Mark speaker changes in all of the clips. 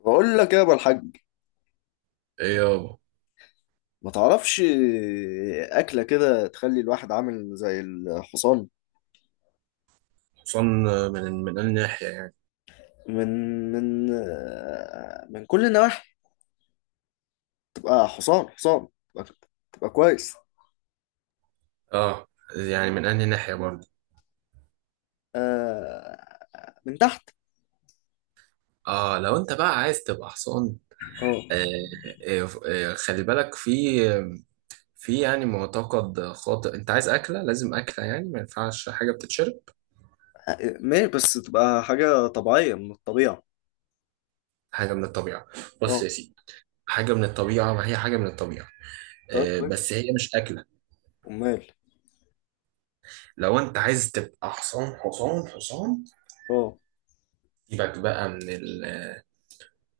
Speaker 1: بقول لك يا ابو الحاج،
Speaker 2: ايه يابا.
Speaker 1: ما تعرفش. اكله كده تخلي الواحد عامل زي الحصان.
Speaker 2: حصان؟ من أنهي ناحية يعني؟
Speaker 1: من من كل النواحي. تبقى حصان حصان، تبقى, تبقى كويس.
Speaker 2: اه، يعني من أنهي ناحية برضه؟
Speaker 1: من تحت.
Speaker 2: اه، لو انت بقى عايز تبقى حصان.
Speaker 1: اه،
Speaker 2: آه آه، خلي بالك. في يعني معتقد خاطئ، انت عايز اكله، لازم اكله، يعني ما ينفعش حاجه بتتشرب.
Speaker 1: ماشي، بس تبقى حاجه طبيعيه من الطبيعه.
Speaker 2: حاجه من الطبيعه. بص
Speaker 1: اه،
Speaker 2: يا سيدي، حاجه من الطبيعه، ما هي حاجه من الطبيعه،
Speaker 1: طيب
Speaker 2: آه بس
Speaker 1: كويس.
Speaker 2: هي مش اكله.
Speaker 1: امال.
Speaker 2: لو انت عايز تبقى حصان حصان حصان،
Speaker 1: اه،
Speaker 2: سيبك بقى من ال...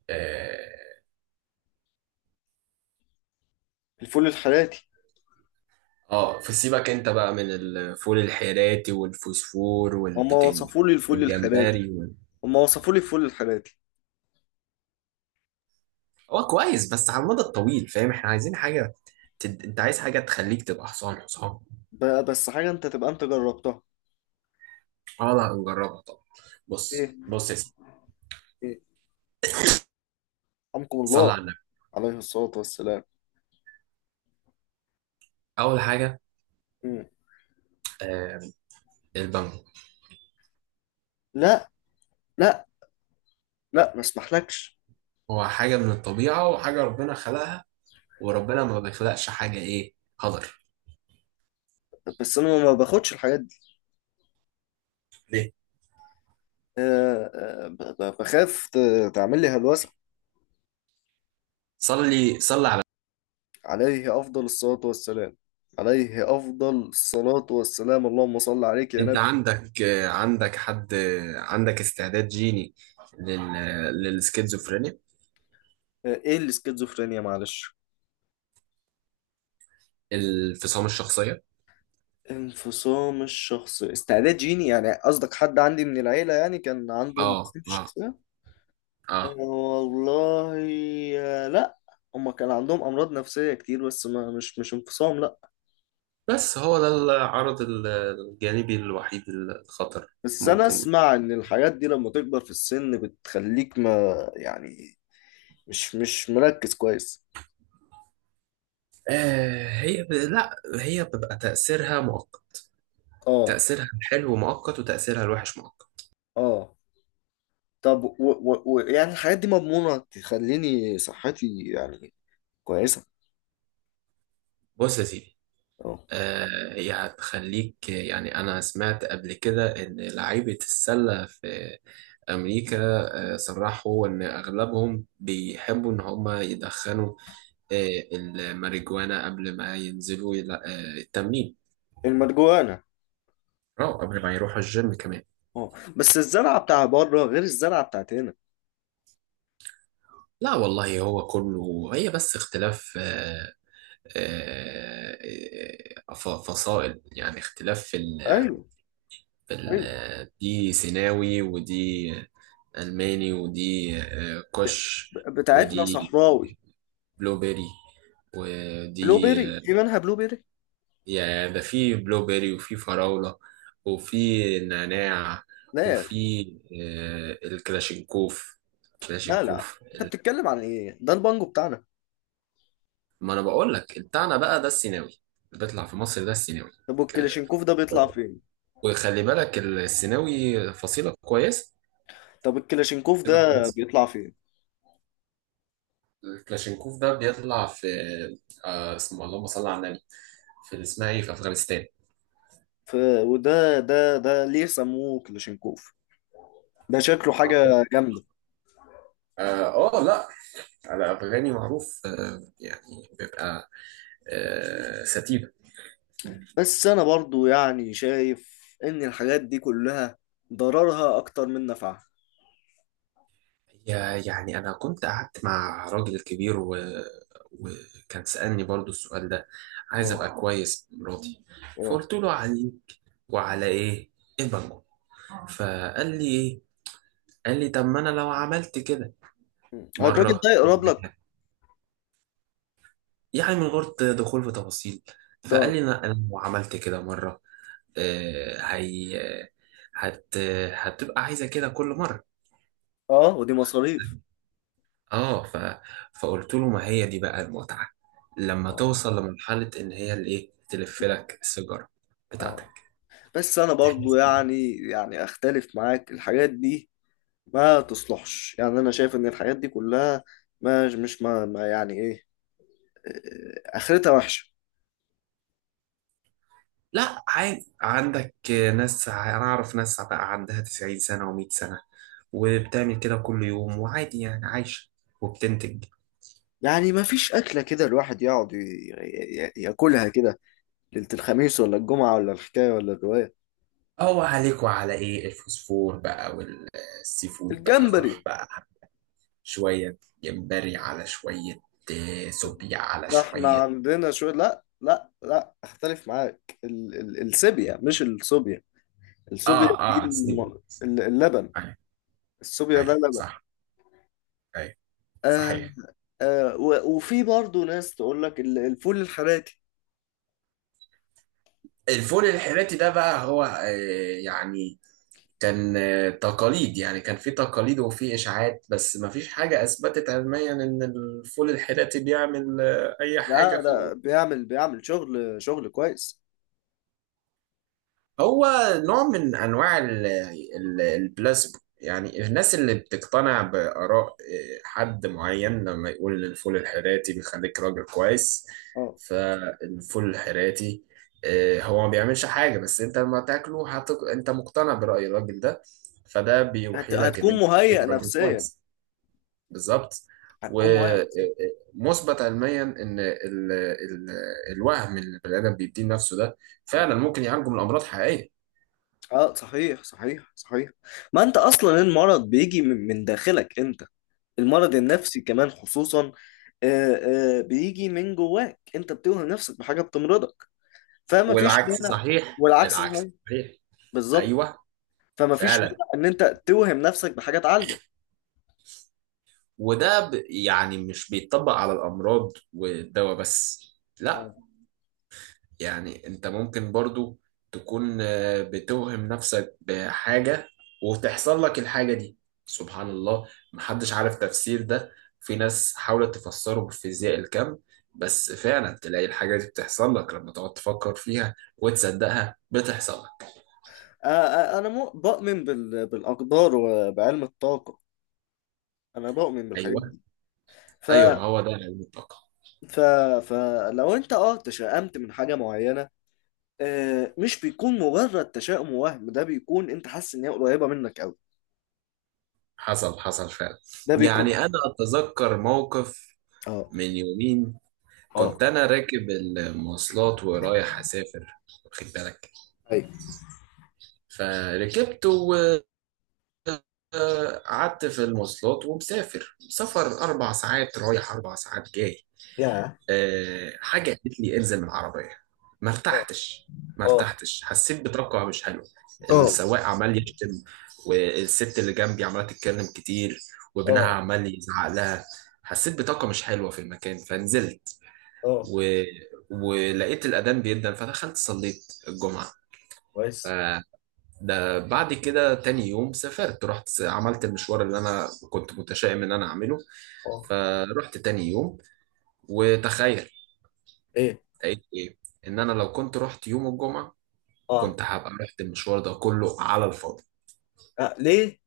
Speaker 2: آه،
Speaker 1: الفول الحراتي.
Speaker 2: اه، فسيبك انت بقى من الفول الحيراتي والفوسفور
Speaker 1: هما
Speaker 2: والبتنج
Speaker 1: وصفوا لي الفول الحراتي.
Speaker 2: والجمبري وال...
Speaker 1: هما وصفوا لي الفول الحراتي.
Speaker 2: هو كويس بس على المدى الطويل، فاهم؟ احنا عايزين حاجة تد... انت عايز حاجة تخليك تبقى حصان حصان.
Speaker 1: بس حاجه انت تبقى انت جربتها؟
Speaker 2: اه لا، هنجربها طبعا.
Speaker 1: ايه،
Speaker 2: بص بص يا سيدي،
Speaker 1: ايه، حمكم
Speaker 2: صلي
Speaker 1: الله.
Speaker 2: على النبي.
Speaker 1: عليه الصلاة والسلام.
Speaker 2: اول حاجة،
Speaker 1: مم.
Speaker 2: آه، البامبو.
Speaker 1: لا لا لا، ما اسمحلكش.
Speaker 2: هو حاجة من الطبيعة وحاجة ربنا خلقها، وربنا ما بيخلقش حاجة ايه، هدر.
Speaker 1: بس انا ما باخدش الحاجات دي.
Speaker 2: ليه؟
Speaker 1: أه، أه، بخاف تعمل لي هلوسة.
Speaker 2: صلي صلي على...
Speaker 1: عليه افضل الصلاة والسلام. عليه افضل الصلاة والسلام، اللهم صل عليك يا
Speaker 2: انت
Speaker 1: نبي.
Speaker 2: عندك، عندك حد، عندك استعداد جيني لل... للسكيزوفرينيا،
Speaker 1: أه، ايه الاسكيزوفرينيا؟ معلش.
Speaker 2: الانفصام الشخصية.
Speaker 1: انفصام الشخص، استعداد جيني يعني؟ قصدك حد عندي من العيلة يعني كان عنده
Speaker 2: اه
Speaker 1: انفصام في
Speaker 2: اه
Speaker 1: الشخصية؟ أه
Speaker 2: اه.
Speaker 1: والله. آه، لا، هما كان عندهم امراض نفسية كتير، بس ما مش مش انفصام، لا.
Speaker 2: بس هو ده العرض ال- الجانبي الوحيد الخطر
Speaker 1: بس انا
Speaker 2: ممكن.
Speaker 1: اسمع ان الحاجات دي لما تكبر في السن بتخليك ما، يعني مش مركز كويس.
Speaker 2: آه هي ب... لا هي بتبقى تأثيرها مؤقت،
Speaker 1: اه،
Speaker 2: تأثيرها الحلو مؤقت وتأثيرها الوحش مؤقت.
Speaker 1: اه. طب و يعني الحاجات دي مضمونة تخليني صحتي يعني كويسة؟
Speaker 2: بص يا سيدي،
Speaker 1: اه،
Speaker 2: آه هي هتخليك. يعني أنا سمعت قبل كده إن لعيبة السلة في أمريكا، صرحوا إن أغلبهم بيحبوا إن هما يدخنوا الماريجوانا قبل ما ينزلوا يلا- التمرين،
Speaker 1: المرجوانة.
Speaker 2: أو قبل ما يروحوا الجيم كمان.
Speaker 1: اه، بس الزرعة بتاع بره غير الزرعة بتاعت هنا.
Speaker 2: لا والله، هو كله هي، بس اختلاف آه، فصائل، يعني اختلاف في ال...
Speaker 1: ايوه.
Speaker 2: في ال...
Speaker 1: ايوه.
Speaker 2: دي سيناوي، ودي ألماني، ودي كوش،
Speaker 1: بتاعتنا
Speaker 2: ودي
Speaker 1: صحراوي.
Speaker 2: بلو بيري، ودي
Speaker 1: بلو بيري؟ في منها بلو بيري؟
Speaker 2: يا ده في بلو بيري، وفي فراولة، وفي نعناع،
Speaker 1: لا يا اخي.
Speaker 2: وفي الكلاشينكوف،
Speaker 1: لا لا،
Speaker 2: كلاشينكوف.
Speaker 1: انت بتتكلم عن ايه؟ ده البانجو بتاعنا.
Speaker 2: ما انا بقول لك بتاعنا بقى ده السيناوي، اللي بيطلع في مصر ده السيناوي.
Speaker 1: طب
Speaker 2: ك-،
Speaker 1: والكلاشينكوف ده بيطلع فين؟
Speaker 2: وخلي بالك السيناوي فصيلة كويسة.
Speaker 1: طب الكلاشينكوف
Speaker 2: فصيلة
Speaker 1: ده
Speaker 2: كويسة.
Speaker 1: بيطلع فين؟
Speaker 2: الكلاشينكوف ده بيطلع في، آه اسمه، اللهم صل على النبي، في اللي اسمها ايه، في افغانستان.
Speaker 1: ف... وده ده ده ليه سموه كلاشينكوف؟ ده شكله حاجة جامدة.
Speaker 2: اه، لا على افغاني معروف، آه يعني بيبقى آه ستيف.
Speaker 1: بس أنا برضو يعني شايف إن الحاجات دي كلها ضررها أكتر من نفعها.
Speaker 2: يا-، يعني أنا كنت قعدت مع راجل كبير و... وكان سألني برضو السؤال ده، عايز
Speaker 1: اه.
Speaker 2: أبقى كويس مراتي،
Speaker 1: اه.
Speaker 2: فقلت له علي وعلى إيه، البنجو. فقال لي إيه، قال لي طب ما أنا لو عملت كده
Speaker 1: مم. الراجل
Speaker 2: مرة
Speaker 1: ده يقرب
Speaker 2: مرتين،
Speaker 1: لك؟
Speaker 2: يعني من غير دخول في تفاصيل. فقال
Speaker 1: طب.
Speaker 2: لي لا، أنا لو عملت كده مرة، هي هت... هتبقى عايزة كده كل مرة.
Speaker 1: اه، ودي مصاريف.
Speaker 2: اه ف... فقلت له ما هي دي بقى المتعة، لما
Speaker 1: اه.
Speaker 2: توصل لمرحلة ان هي اللي ايه تلف لك السيجارة
Speaker 1: اه،
Speaker 2: بتاعتك،
Speaker 1: بس أنا برضو
Speaker 2: تحس إنك-.
Speaker 1: يعني أختلف معاك، الحاجات دي ما تصلحش، يعني أنا شايف إن الحاجات دي كلها ما مش ما, ما، يعني إيه، آه، آه، آخرتها وحشة.
Speaker 2: لا عادي، عندك ناس، انا اعرف ناس بقى عندها 90 سنة و100 سنة وبتعمل كده كل يوم وعادي، يعني عايشة وبتنتج.
Speaker 1: يعني ما فيش أكلة كده الواحد يقعد ياكلها كده ليلة الخميس ولا الجمعة ولا الحكاية ولا الرواية؟
Speaker 2: هو عليك وعلى ايه، الفوسفور بقى والسي فود بقى،
Speaker 1: الجمبري.
Speaker 2: روح بقى شوية جمبري، على شوية سوبيا، على
Speaker 1: ده احنا
Speaker 2: شوية.
Speaker 1: عندنا شوية. لا لا لا، اختلف معاك، ال ال السيبيا مش الصوبيا. الصوبيا
Speaker 2: اه
Speaker 1: دي
Speaker 2: اه سيب،
Speaker 1: اللبن.
Speaker 2: ايوه،
Speaker 1: الصوبيا ده
Speaker 2: ايوه
Speaker 1: لبن.
Speaker 2: صح، ايوه،
Speaker 1: آه.
Speaker 2: صحيح.
Speaker 1: آه، وفي برضه ناس تقول لك الفول الحراتي.
Speaker 2: الفول الحراتي ده بقى هو يعني كان تقاليد، يعني كان في تقاليد وفي اشاعات، بس ما فيش حاجه اثبتت علميا ان الفول الحراتي بيعمل اي
Speaker 1: لا،
Speaker 2: حاجه.
Speaker 1: ده بيعمل، بيعمل شغل كويس.
Speaker 2: هو نوع من انواع ال-، ال- البلاسبو، يعني الناس اللي بتقتنع باراء حد معين لما يقول ان الفول الحراتي بيخليك راجل كويس،
Speaker 1: اه،
Speaker 2: فالفول الحراتي هو ما بيعملش حاجه، بس انت لما تاكله هتق... انت مقتنع براي الراجل ده، فده بيوحي لك ان
Speaker 1: هتكون
Speaker 2: انت
Speaker 1: مهيأ
Speaker 2: بقيت راجل
Speaker 1: نفسيا.
Speaker 2: كويس. بالظبط.
Speaker 1: هتكون مهيأ نفسيا.
Speaker 2: ومثبت علميا ان ال... ال... الوهم اللي البني ادم بيديه نفسه ده فعلا ممكن يعالجه من امراض حقيقيه.
Speaker 1: اه، صحيح صحيح صحيح. ما انت اصلا المرض بيجي من داخلك انت. المرض النفسي كمان خصوصا. آه، بيجي من جواك، انت بتوهم نفسك بحاجه بتمرضك. فما فيش
Speaker 2: والعكس
Speaker 1: مانع.
Speaker 2: صحيح،
Speaker 1: والعكس
Speaker 2: العكس
Speaker 1: صحيح،
Speaker 2: صحيح.
Speaker 1: بالظبط.
Speaker 2: ايوه.
Speaker 1: فما فيش
Speaker 2: فعلا.
Speaker 1: مانع ان انت توهم نفسك بحاجه تعالجك.
Speaker 2: وده ب... يعني مش بيتطبق على الامراض والدواء بس،
Speaker 1: اه،
Speaker 2: لا، يعني انت ممكن برضو تكون بتوهم نفسك بحاجة وتحصل لك الحاجة دي. سبحان الله، محدش عارف تفسير ده. في ناس حاولت تفسره بفيزياء الكم، بس فعلا تلاقي الحاجة دي بتحصل لك، لما تقعد تفكر فيها وتصدقها بتحصل لك.
Speaker 1: آه، انا بؤمن بالاقدار وبعلم الطاقه. انا بؤمن بالحاجات
Speaker 2: ايوه.
Speaker 1: دي. ف
Speaker 2: ايوه، ما هو ده العلم، الطاقة.
Speaker 1: ف فلو انت اه تشائمت من حاجه معينه، آه، مش بيكون مجرد تشاؤم ووهم، ده بيكون انت حاسس ان هي قريبه منك قوي.
Speaker 2: حصل حصل فعلا،
Speaker 1: ده بيكون.
Speaker 2: يعني أنا أتذكر موقف
Speaker 1: اه.
Speaker 2: من يومين،
Speaker 1: اه.
Speaker 2: كنت أنا راكب المواصلات ورايح أسافر، واخد بالك؟
Speaker 1: ايوه.
Speaker 2: فركبت وقعدت في المواصلات ومسافر سفر أربع ساعات رايح أربع ساعات جاي.
Speaker 1: يا.
Speaker 2: حاجة قالت لي انزل من العربية، ما ارتحتش، ما
Speaker 1: اه.
Speaker 2: ارتحتش، حسيت بطاقة مش حلوة.
Speaker 1: اه.
Speaker 2: السواق عمال يشتم، والست اللي جنبي عمالة تتكلم كتير، وابنها
Speaker 1: اه.
Speaker 2: عمال يزعق لها. حسيت بطاقة مش حلوة في المكان فنزلت،
Speaker 1: اه.
Speaker 2: و... ولقيت الأذان بيدن فدخلت صليت الجمعة.
Speaker 1: كويس.
Speaker 2: فده بعد كده تاني يوم سافرت، رحت عملت المشوار اللي أنا كنت متشائم إن أنا أعمله.
Speaker 1: اه.
Speaker 2: فرحت تاني يوم وتخيل
Speaker 1: ايه.
Speaker 2: لقيت ايه، ان انا لو كنت رحت يوم الجمعه،
Speaker 1: اه.
Speaker 2: كنت هبقى رحت المشوار ده كله على الفاضي.
Speaker 1: آه، ليه؟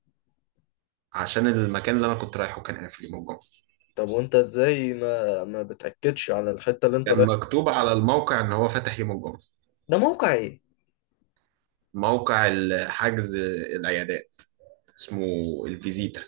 Speaker 2: عشان المكان اللي انا كنت رايحه كان قافل يوم الجمعه.
Speaker 1: طب وانت ازاي ما بتأكدش على الحتة اللي انت
Speaker 2: كان مكتوب
Speaker 1: رايحها؟
Speaker 2: على الموقع ان هو فاتح يوم الجمعه.
Speaker 1: ده موقع ايه؟
Speaker 2: موقع ال- حجز العيادات، اسمه الفيزيتا.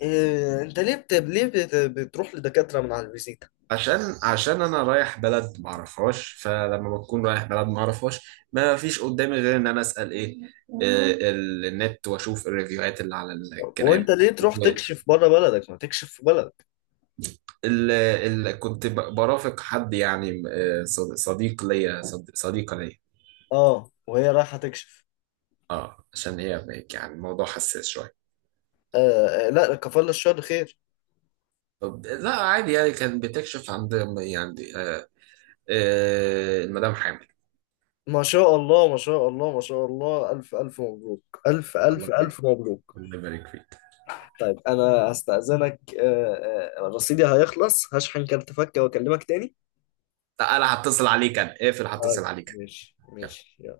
Speaker 1: إيه، انت ليه بتروح لدكاترة من على الفيزيتا؟
Speaker 2: عشان عشان انا رايح بلد ما اعرفهاش، فلما بكون رايح بلد ما اعرفهاش، ما فيش قدامي غير ان انا اسال ايه ال- النت واشوف الريفيوهات اللي على الكلام.
Speaker 1: وانت ليه تروح تكشف بره بلدك؟ ما تكشف في بلدك.
Speaker 2: ال كنت ب- برافق حد، يعني صد- صديق ليا، صد- صديقة ليا.
Speaker 1: اه، وهي رايحة تكشف؟
Speaker 2: اه، عشان هي بقى- يعني الموضوع حساس شوية.
Speaker 1: آه، لا، كفل الشر خير.
Speaker 2: طب لا عادي، يعني كان بتكشف عند، يعني آه، آه، المدام حامل.
Speaker 1: ما شاء الله ما شاء الله ما شاء الله، ألف ألف مبروك، ألف
Speaker 2: الله
Speaker 1: ألف
Speaker 2: يبارك،
Speaker 1: ألف مبروك.
Speaker 2: الله يبارك فيك.
Speaker 1: طيب أنا هستأذنك، آه، رصيدي هيخلص، هشحن كارت فكة وأكلمك تاني.
Speaker 2: لا انا هتصل عليك، انا اقفل هتصل
Speaker 1: طيب
Speaker 2: عليك.
Speaker 1: ماشي ماشي.